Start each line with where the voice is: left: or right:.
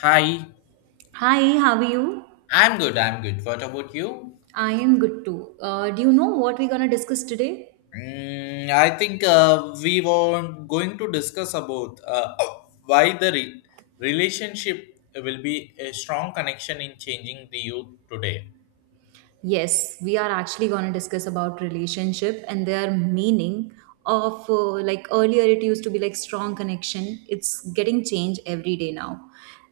left: Hi,
right: Hi, how are you?
left: I'm good. What about you?
right: I am good too. Do you know what we're gonna discuss today?
left: I think we were going to discuss about why the relationship will be a strong connection in changing the youth today.
right: Yes, we are actually gonna discuss about relationship and their meaning of like earlier it used to be like strong connection. It's getting changed every day now.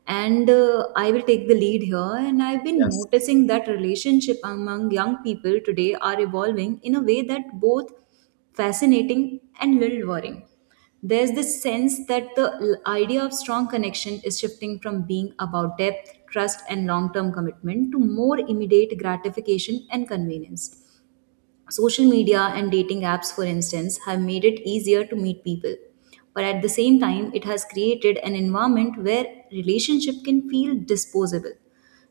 right: And I will take the lead here. And I've been
left: Yes.
right: noticing that relationship among young people today are evolving in a way that both fascinating and little worrying. There's this sense that the idea of strong connection is shifting from being about depth, trust, and long term commitment to more immediate gratification and convenience. Social media and dating apps, for instance, have made it easier to meet people. But at the same time, it has created an environment where relationship can feel disposable.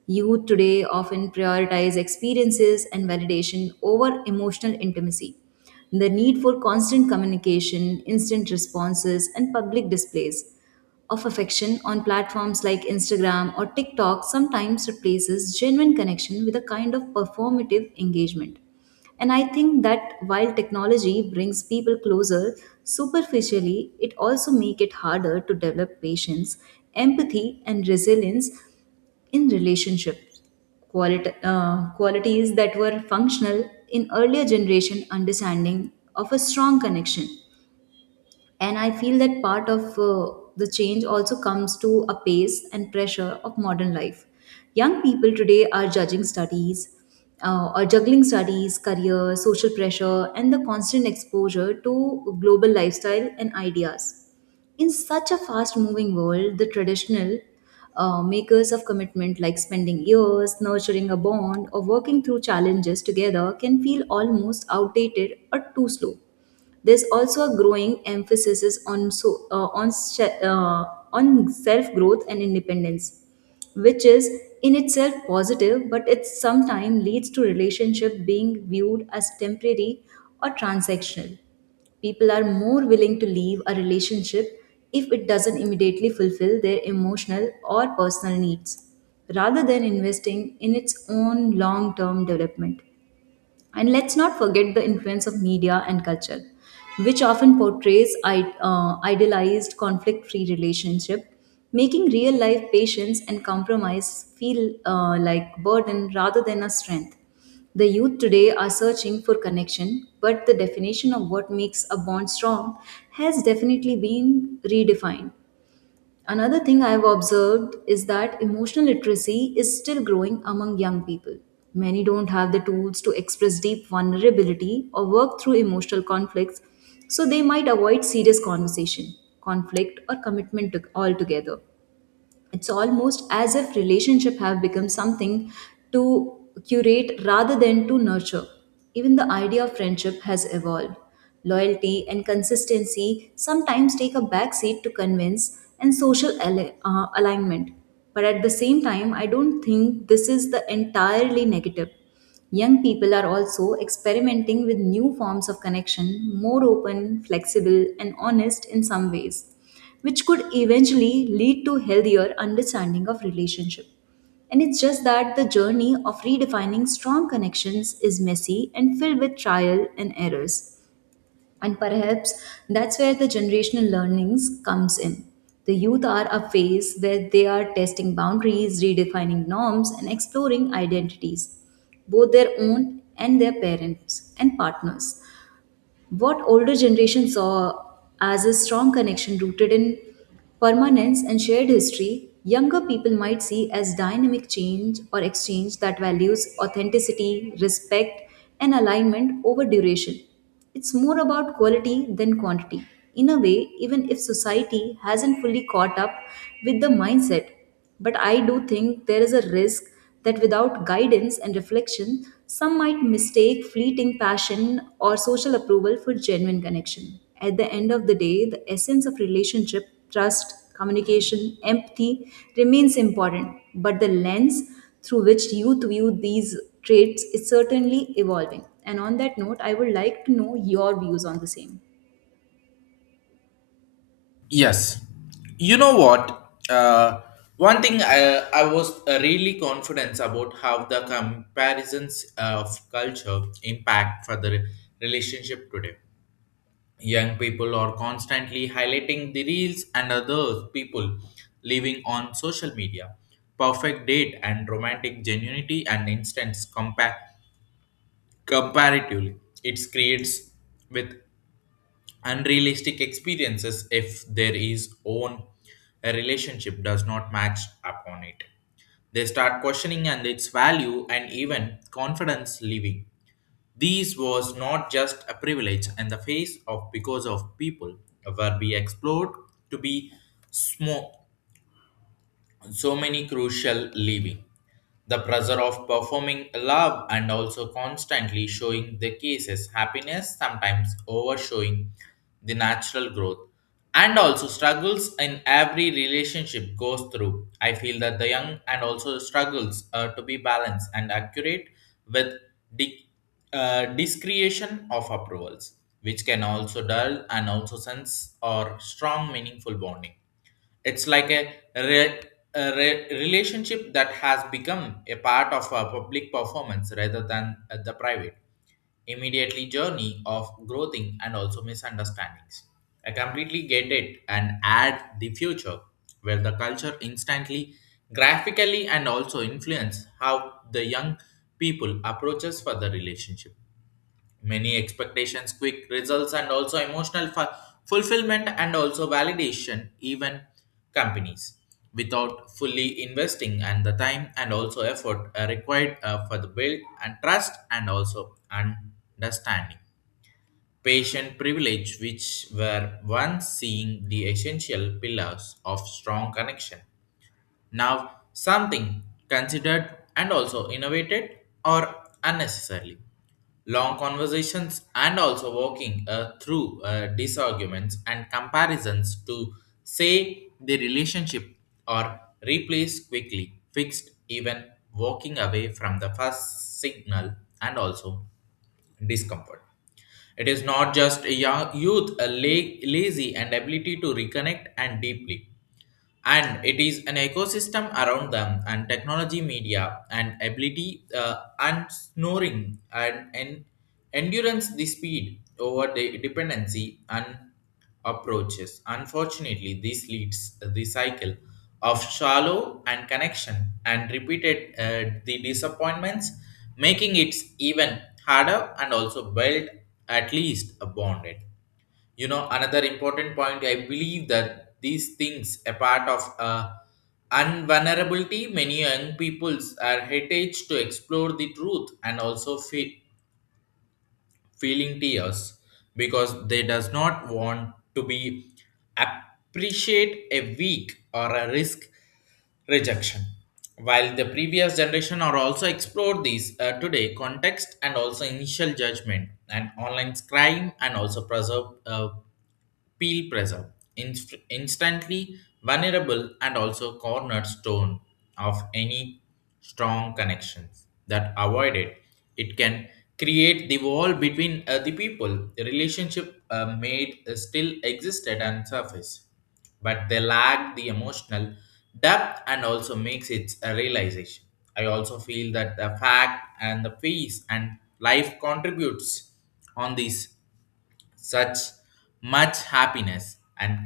right: Youth today often prioritize experiences and validation over emotional intimacy. The need for constant communication, instant responses, and public displays of affection on platforms like Instagram or TikTok sometimes replaces genuine connection with a kind of performative engagement. And I think that while technology brings people closer, superficially, it also makes it harder to develop patience, empathy, and resilience in relationships. Qualities that were functional in earlier generation understanding of a strong connection. And I feel that part of the change also comes to a pace and pressure of modern life. Young people today are judging studies or juggling studies, career, social pressure, and the constant exposure to global lifestyle and ideas. In such a fast moving world, the traditional makers of commitment, like spending years nurturing a bond or working through challenges together, can feel almost outdated or too slow. There's also a growing emphasis is on so on se- on self growth and independence, which is in itself positive, but it sometimes leads to relationship being viewed as temporary or transactional. People are more willing to leave a relationship if it doesn't immediately fulfill their emotional or personal needs, rather than investing in its own long term development. And let's not forget the influence of media and culture, which often portrays idealized conflict free relationship, making real life patience and compromise feel like burden rather than a strength. The youth today are searching for connection, but the definition of what makes a bond strong has definitely been redefined. Another thing I've observed is that emotional literacy is still growing among young people. Many don't have the tools to express deep vulnerability or work through emotional conflicts, so they might avoid serious conversation, conflict, or commitment altogether. It's almost as if relationship have become something to curate rather than to nurture. Even the idea of friendship has evolved. Loyalty and consistency sometimes take a backseat to convince and social alignment. But at the same time, I don't think this is the entirely negative. Young people are also experimenting with new forms of connection, more open, flexible, and honest in some ways, which could eventually lead to healthier understanding of relationship. And it's just that the journey of redefining strong connections is messy and filled with trial and errors. And perhaps that's where the generational learnings comes in. The youth are a phase where they are testing boundaries, redefining norms, and exploring identities, both their own and their parents and partners. What older generation saw as a strong connection rooted in permanence and shared history, younger people might see as dynamic change or exchange that values authenticity, respect, and alignment over duration. It's more about quality than quantity. In a way, even if society hasn't fully caught up with the mindset, but I do think there is a risk that without guidance and reflection, some might mistake fleeting passion or social approval for genuine connection. At the end of the day, the essence of relationship, trust, communication, empathy remains important, but the lens through which youth view these traits is certainly evolving. And on that note, I would like to know your views on the same.
left: Yes. You know what? One thing I was really confident about how the comparisons of culture impact for the relationship today. Young people are constantly highlighting the reels and other people living on social media, perfect date and romantic genuinity and instance comparatively, it creates with unrealistic experiences. If there is own a relationship does not match upon it, they start questioning and its value and even confidence leaving. These was not just a privilege and the face of because of people were be explored to be small, so many crucial leaving. The pressure of performing love and also constantly showing the cases happiness sometimes overshowing the natural growth, and also struggles in every relationship goes through. I feel that the young and also struggles to be balanced and accurate with di- discretion of approvals, which can also dull and also sense or strong meaningful bonding. It's like a relationship that has become a part of a public performance rather than the private immediately journey of growing and also misunderstandings. I completely get it, and add the future where the culture instantly graphically and also influence how the young people approaches for the relationship, many expectations, quick results, and also emotional fulfillment and also validation, even companies without fully investing and the time and also effort are required for the build and trust and also understanding. Patient privilege, which were once seeing the essential pillars of strong connection, now something considered and also innovated or unnecessarily. Long conversations and also walking through disarguments and comparisons to say the relationship or replace quickly, fixed, even walking away from the first signal and also discomfort. It is not just a young youth, a lazy and ability to reconnect and deeply, and it is an ecosystem around them, and technology media and ability and snoring and endurance the speed over the dependency and approaches. Unfortunately, this leads the cycle of shallow and connection and repeated the disappointments, making it even harder and also build at least a bonded. You know, another important point I believe that these things a part of unvulnerability. Many young peoples are heritage to explore the truth and also feeling tears because they does not want to be appreciate a weak or a risk rejection, while the previous generation are also explored these today context and also initial judgment and online crime and also preserve peel pressure, instantly vulnerable and also cornerstone of any strong connections that avoid it. It can create the wall between the people. The relationship made still existed and surface, but they lack the emotional depth and also makes it a realization. I also feel that the fact and the peace and life contributes on this such much happiness and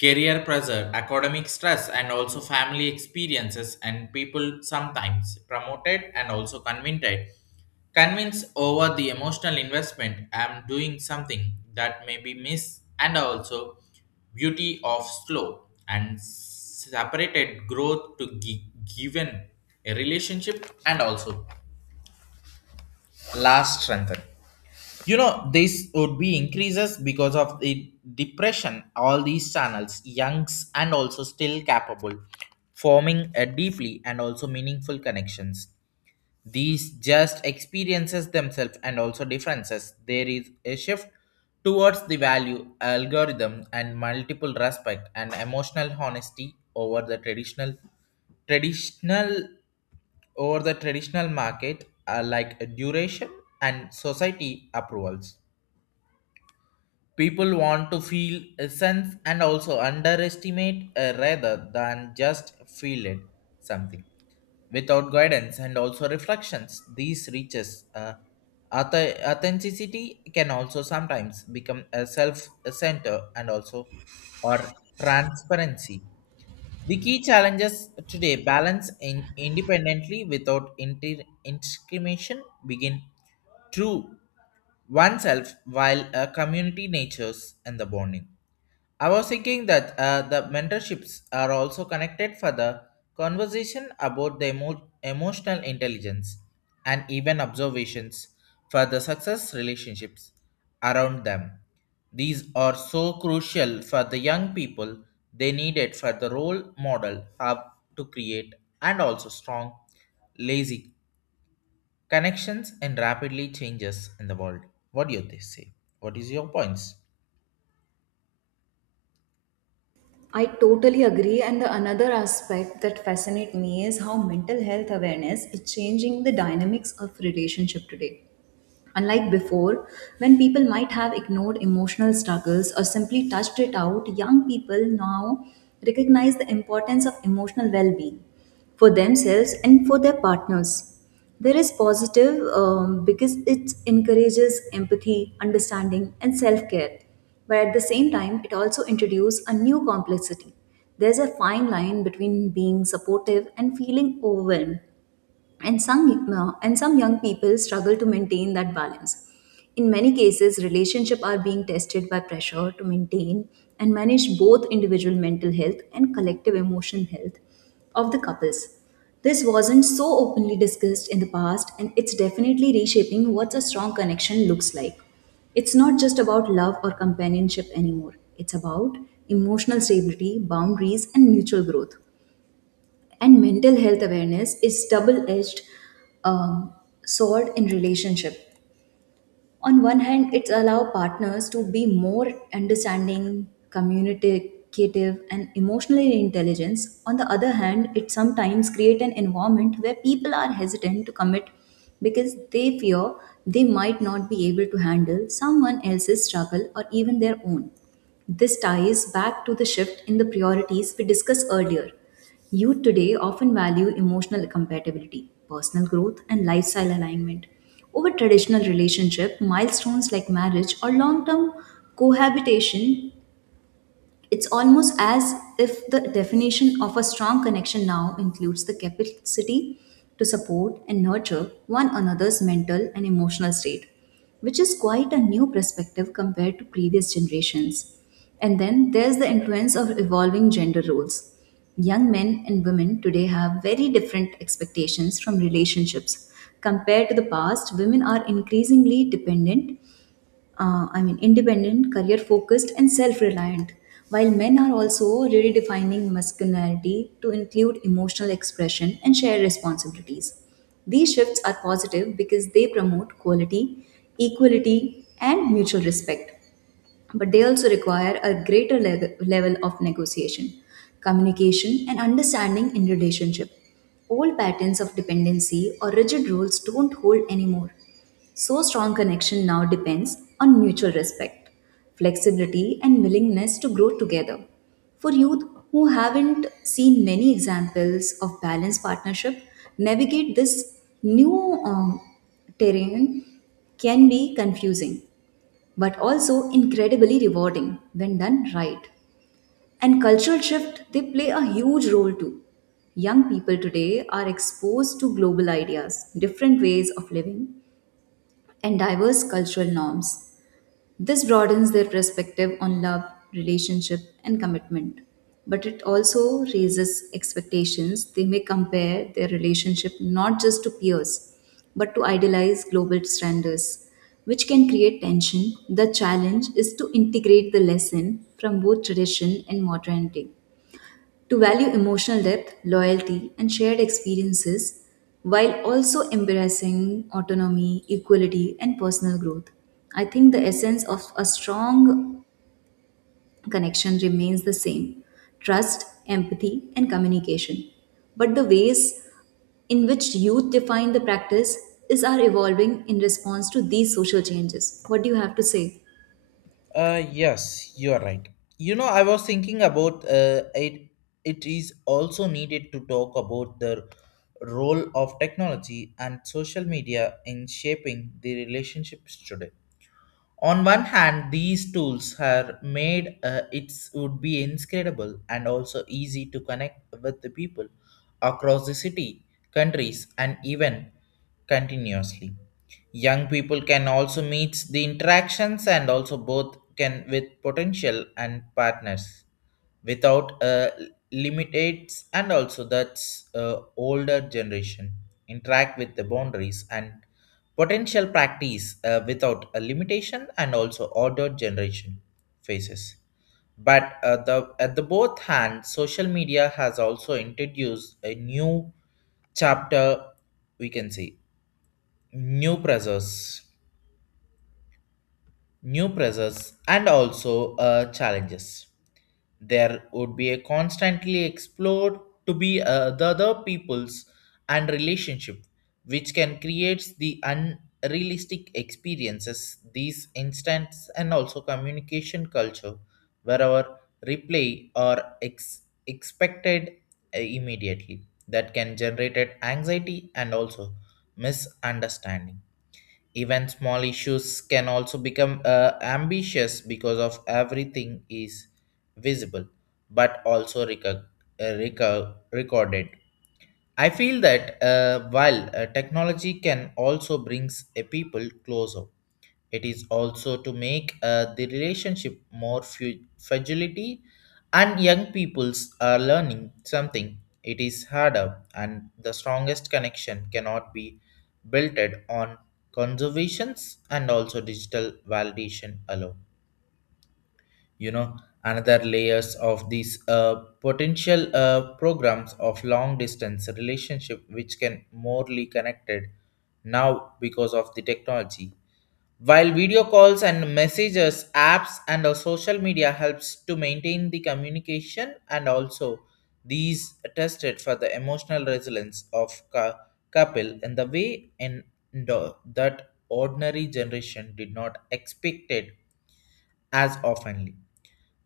left: career pressure, academic stress, and also family experiences, and people sometimes promoted and also convinced over the emotional investment. I'm doing something that may be missed, and also beauty of slow and separated growth to given a relationship and also last strengthen. You know, this would be increases because of the depression all these channels youngs and also still capable forming a deeply and also meaningful connections. These just experiences themselves and also differences. There is a shift towards the value algorithm and multiple respect and emotional honesty over traditional the traditional market like duration and society approvals. People want to feel a sense and also underestimate rather than just feel it something without guidance and also reflections. These reaches authenticity can also sometimes become a self center and also or transparency. The key challenges today balance in independently without intimidation begin true oneself while a community natures and the bonding. I was thinking that the mentorships are also connected for the conversation about the emotional intelligence and even observations for the success relationships around them. These are so crucial for the young people. They need it for the role model have to create and also strong, lazy connections in rapidly changes in the world. What do you say? What is your points?
right: I totally agree. And the another aspect that fascinates me is how mental health awareness is changing the dynamics of relationship today. Unlike before, when people might have ignored emotional struggles or simply touched it out, young people now recognize the importance of emotional well being for themselves and for their partners. There is positive because it encourages empathy, understanding, and self care, but at the same time, it also introduces a new complexity. There's a fine line between being supportive and feeling overwhelmed, and some young people struggle to maintain that balance. In many cases, relationships are being tested by pressure to maintain and manage both individual mental health and collective emotional health of the couples. This wasn't so openly discussed in the past, and it's definitely reshaping what a strong connection looks like. It's not just about love or companionship anymore. It's about emotional stability, boundaries, and mutual growth. And mental health awareness is double-edged um, sword in relationship. On one hand, it allows partners to be more understanding, communicative, and emotionally intelligent. On the other hand, it sometimes create an environment where people are hesitant to commit because they fear they might not be able to handle someone else's struggle or even their own. This ties back to the shift in the priorities we discussed earlier. Youth today often value emotional compatibility, personal growth, and lifestyle alignment over traditional relationship milestones like marriage or long term cohabitation. It's almost as if the definition of a strong connection now includes the capacity to support and nurture one another's mental and emotional state, which is quite a new perspective compared to previous generations. And then there's the influence of evolving gender roles. Young men and women today have very different expectations from relationships. Compared to the past, women are increasingly independent, career focused, and self reliant. While men are also redefining masculinity to include emotional expression and shared responsibilities. These shifts are positive because they promote equality, and mutual respect, but they also require a greater level of negotiation, communication, and understanding in relationship. Old patterns of dependency or rigid rules don't hold anymore. So, strong connection now depends on mutual respect, flexibility, and willingness to grow together. For youth who haven't seen many examples of balanced partnership, navigate this new terrain can be confusing but also incredibly rewarding when done right. And cultural shift, they play a huge role too. Young people today are exposed to global ideas, different ways of living, and diverse cultural norms. This broadens their perspective on love, relationship, and commitment. But it also raises expectations. They may compare their relationship not just to peers, but to idealized global standards, which can create tension. The challenge is to integrate the lesson from both tradition and modernity to value emotional depth, loyalty, and shared experiences while also embracing autonomy, equality, and personal growth. I think the essence of a strong connection remains the same, trust, empathy, and communication. But the ways in which youth define the practice is are evolving in response to these social changes. What do you have to say?
left: Yes, you are right. You know, I was thinking about it. It is also needed to talk about the role of technology and social media in shaping the relationships today. On one hand, these tools are made it would be inscrutable and also easy to connect with the people across the city, countries, and even continuously. Young people can also meet the interactions and also both can with potential and partners without limitates and also that's older generation interact with the boundaries and potential practice without a limitation and also older generation faces. But the at the both hand, social media has also introduced a new chapter, we can say, new pressures, new pressures and also challenges. There would be a constantly explored to be the other people's and relationship, which can create the unrealistic experiences. These instants and also communication culture, wherever replay or expected immediately, that can generate anxiety and also misunderstanding. Even small issues can also become ambitious because of everything is visible but also recorded. I feel that while technology can also brings a people closer, it is also to make the relationship more fragility, and young peoples are learning something. It is harder, and the strongest connection cannot be built on conservations and also digital validation alone. You know, another layers of these potential programs of long distance relationship, which can morely connected now because of the technology. While video calls and messages, apps and our social media helps to maintain the communication and also these tested for the emotional resilience of couple in the way in that ordinary generation did not expect it as oftenly.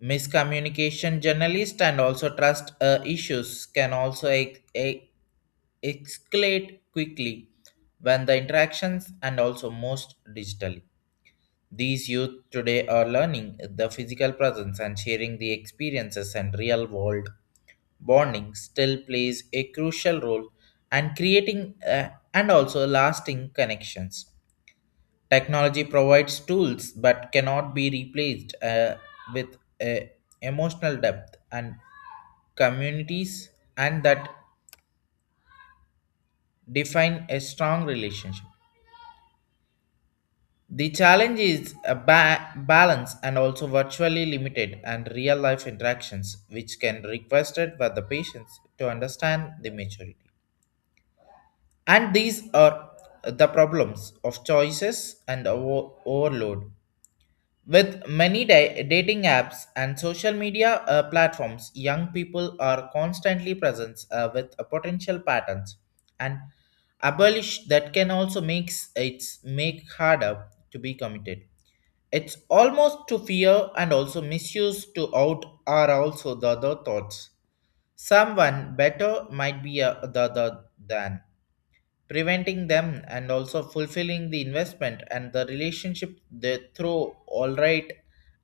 left: Miscommunication journalists and also trust issues can also escalate quickly when the interactions and also most digitally, these youth today are learning the physical presence and sharing the experiences and real world bonding still plays a crucial role and creating and also lasting connections. Technology provides tools but cannot be replaced with a emotional depth and communities and that define a strong relationship. The challenge is a balance and also virtually limited and real life interactions, which can requested by the patients to understand the maturity. And these are the problems of choices and overload. With many dating apps and social media platforms, young people are constantly present with potential patterns and abolish that can also makes it make harder to be committed. It's almost to fear and also misuse to out are also the other thoughts. Someone better might be the other than preventing them and also fulfilling the investment and the relationship they throw all right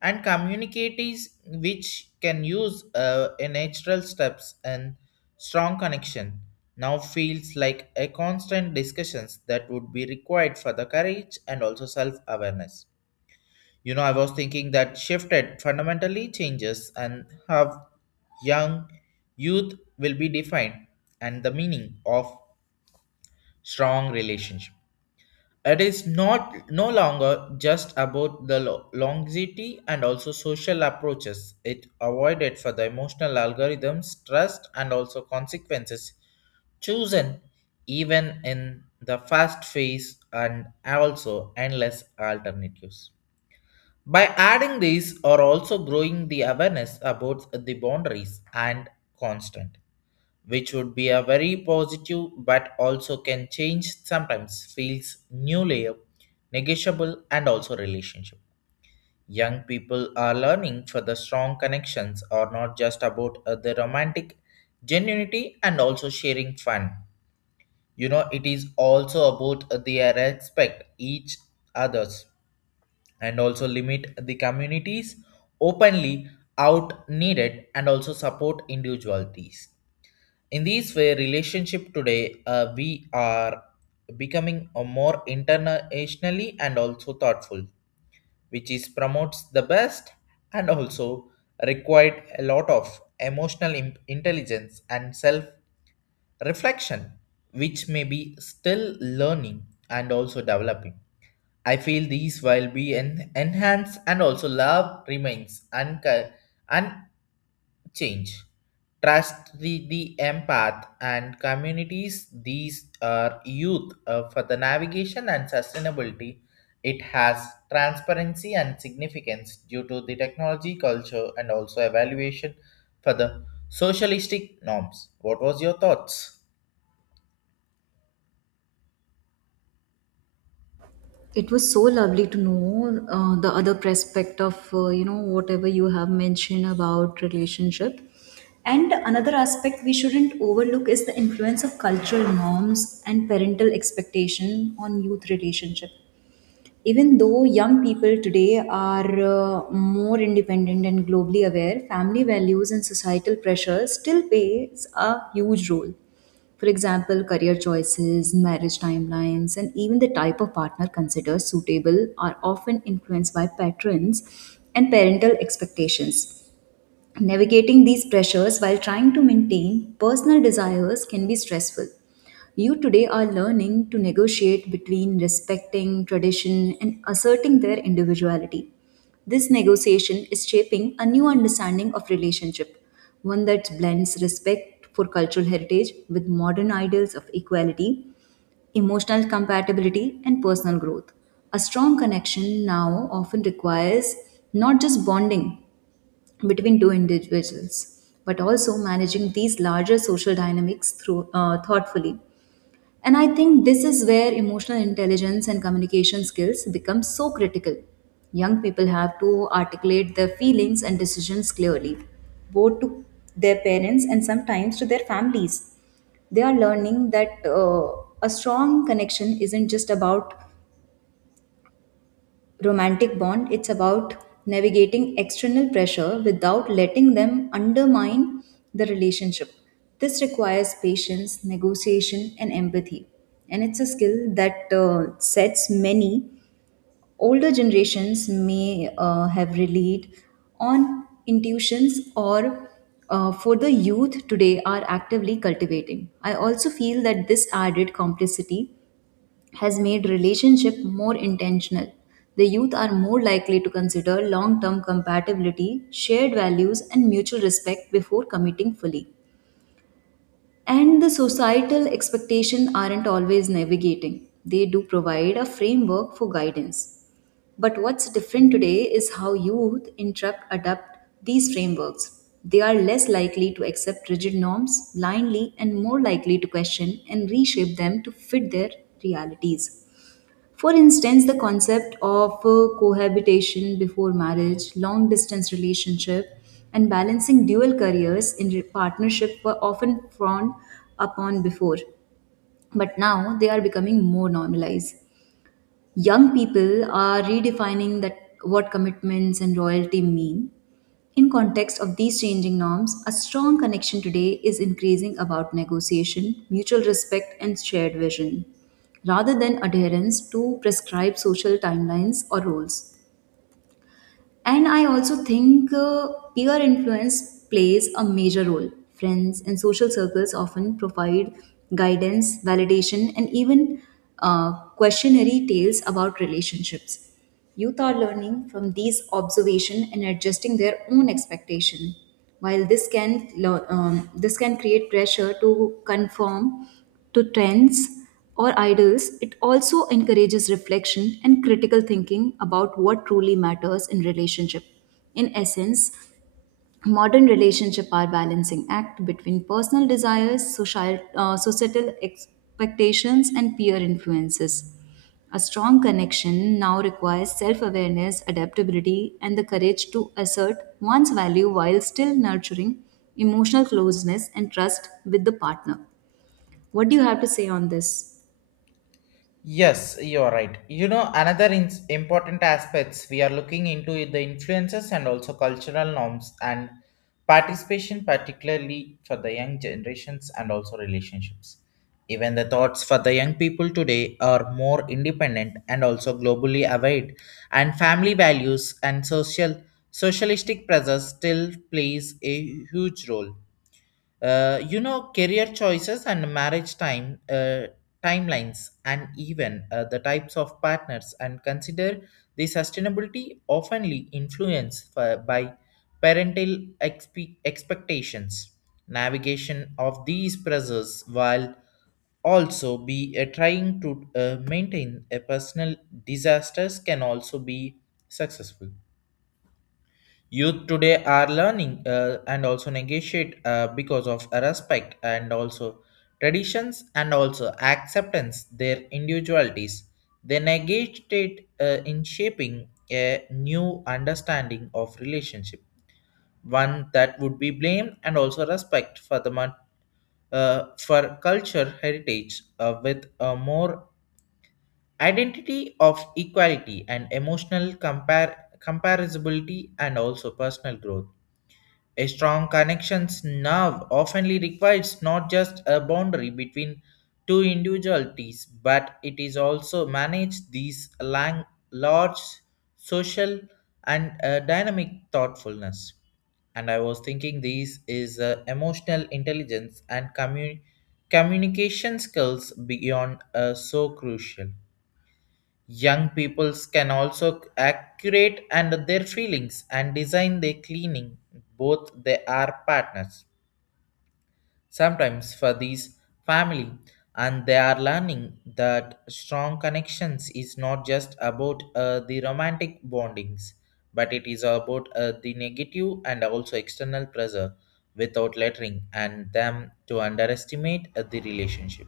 left: and communicates, which can use a natural steps and strong connection now feels like a constant discussions that would be required for the courage and also self-awareness. You know, I was thinking that shifted fundamentally changes and how young youth will be defined and the meaning of strong relationship. It is not no longer just about the longevity and also social approaches. It avoided for the emotional algorithms, trust, and also consequences chosen even in the fast phase and also endless alternatives. By adding these are also growing the awareness about the boundaries and constant, which would be a very positive but also can change sometimes feels new layer, negotiable and also relationship. Young people are learning for the strong connections are not just about the romantic genuinity and also sharing fun. You know, it is also about their respect each others and also limit the communities openly out needed and also support individualities. In these way relationship today we are becoming a more internationally and also thoughtful, which is promotes the best and also required a lot of emotional intelligence and self reflection, which may be still learning and also developing. I feel these will be enhanced and also love remains unchanged. Trust, the empath and communities, these are youth for the navigation and sustainability. It has transparency and significance due to the technology, culture, and also evaluation for the socialistic norms. What was your thoughts?
right: It was so lovely to know the other perspective of whatever you have mentioned about relationship. And another aspect we shouldn't overlook is the influence of cultural norms and parental expectation on youth relationship. Even though young people today are more independent and globally aware, family values and societal pressure still plays a huge role. For example, career choices, marriage timelines, and even the type of partner considered suitable are often influenced by patrons and parental expectations. Navigating these pressures while trying to maintain personal desires can be stressful. You today are learning to negotiate between respecting tradition and asserting their individuality. This negotiation is shaping a new understanding of relationship, one that blends respect for cultural heritage with modern ideals of equality, emotional compatibility, and personal growth. A strong connection now often requires not just bonding between two individuals, but also managing these larger social dynamics through thoughtfully. And I think this is where emotional intelligence and communication skills become so critical. Young people have to articulate their feelings and decisions clearly, both to their parents and sometimes to their families. They are learning that a strong connection isn't just about romantic bond. It's about navigating external pressure without letting them undermine the relationship. This requires patience, negotiation, and empathy. And it's a skill that sets many older generations may have relied on intuitions or for the youth today are actively cultivating. I also feel that this added complexity has made relationship more intentional. The youth are more likely to consider long-term compatibility, shared values and mutual respect before committing fully. And the societal expectations aren't always navigating. They do provide a framework for guidance. But what's different today is how youth interrupt adapt these frameworks. They are less likely to accept rigid norms blindly and more likely to question and reshape them to fit their realities. For instance, the concept of cohabitation before marriage, long distance relationship, and balancing dual careers in partnership were often frowned upon before, but now they are becoming more normalized. Young people are redefining that what commitments and loyalty mean in context of these changing norms. A strong connection today is increasing about negotiation, mutual respect and shared vision rather than adherence to prescribed social timelines or roles. And I also think peer influence plays a major role. Friends and social circles often provide guidance, validation, and even questionnaire tales about relationships. Youth are learning from these observation and adjusting their own expectation. While this can create pressure to conform to trends, or idols, it also encourages reflection and critical thinking about what truly matters in relationship. In essence, modern relationship are balancing act between personal desires, societal expectations, and peer influences. A strong connection now requires self awareness, adaptability, and the courage to assert one's value while still nurturing emotional closeness and trust with the partner. What do you have to say on this?
left: Yes, you're right. You know, another important aspects we are looking into is the influences and also cultural norms and participation, particularly for the young generations and also relationships. Even the thoughts for the young people today are more independent and also globally aware, and family values and social socialistic pressures still plays a huge role, career choices and marriage timelines, and even the types of partners and consider the sustainability oftenly influenced by parental expectations, navigation of these pressures while also be trying to maintain a personal disasters can also be successful. Youth today are learning and also negotiate because of respect and also traditions and also acceptance their individualities. They negotiate in shaping a new understanding of relationship, one that would be blame and also respect for the for culture heritage with a more identity of equality and emotional compare comparability and also personal growth. A strong connections now oftenly requires not just a boundary between two individualities, but it is also manage these large social and dynamic thoughtfulness. And I was thinking these is emotional intelligence and communication skills beyond so crucial. Young peoples can also accurate and their feelings and design their cleaning. Both they are partners. Sometimes for these family, and they are learning that strong connections is not just about the romantic bondings, but it is about the negative and also external pressure without lettering and them to underestimate the relationship.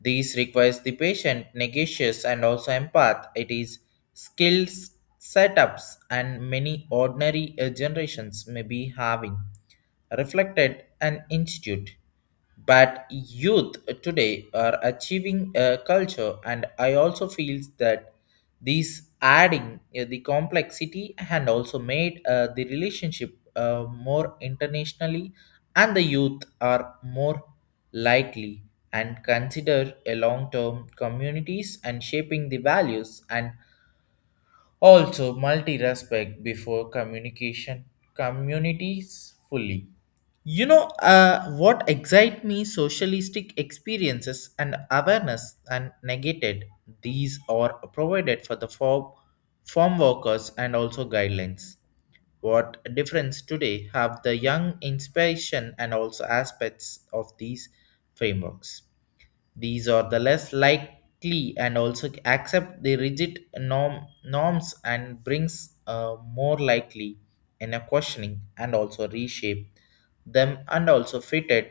left: These requires the patient, negotiates, and also empath. It is skills setups, and many ordinary generations may be having reflected an institute, but youth today are achieving a culture, and I also feels that these adding the complexity and also made the relationship more internationally, and the youth are more likely and consider a long-term communities and shaping the values and also multi-respect before communication communities fully. You know, what excite me socialistic experiences and awareness and negated, these are provided for the form workers and also guidelines. What difference today have the young inspiration and also aspects of these frameworks. These are the less likely and also accept the rigid norms, and brings more likely in a questioning and also reshape them and also fitted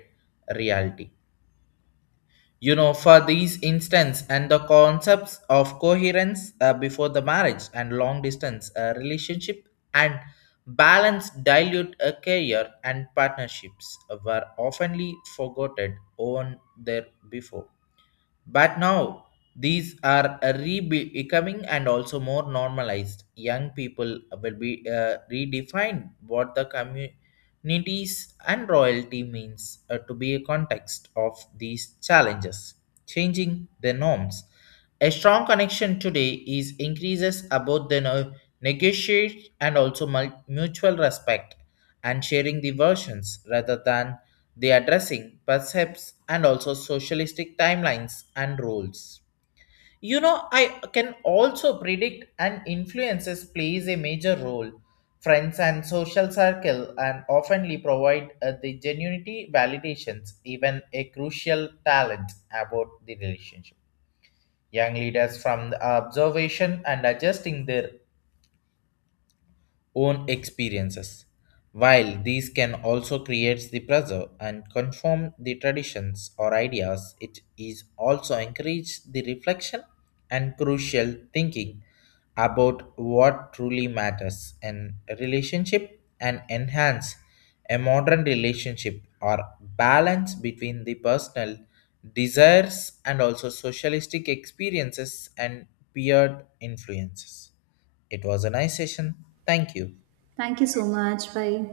left: reality. You know, for these instance and the concepts of coherence before the marriage and long distance relationship, and balance dilute a career and partnerships were oftenly forgotten on there before, but now these are becoming and also more normalized. Young people will be redefined what the communities and royalty means to be a context of these challenges, changing the norms. A strong connection today is increases about the negotiate and also mutual respect and sharing the versions rather than they are addressing percepts and also socialistic timelines and roles. You know, I can also predict and influences plays a major role. Friends and social circle and oftenly provide the genuinity validations, even a crucial talent about the relationship. Young leaders from the observation and adjusting their own experiences. While these can also create the pressure and confirm the traditions or ideas, it is also encourage the reflection and crucial thinking about what truly matters in a relationship and enhance a modern relationship or balance between the personal desires and also socialistic experiences and peer influences. It was a nice session. Thank you.
right: Thank you so much. Bye.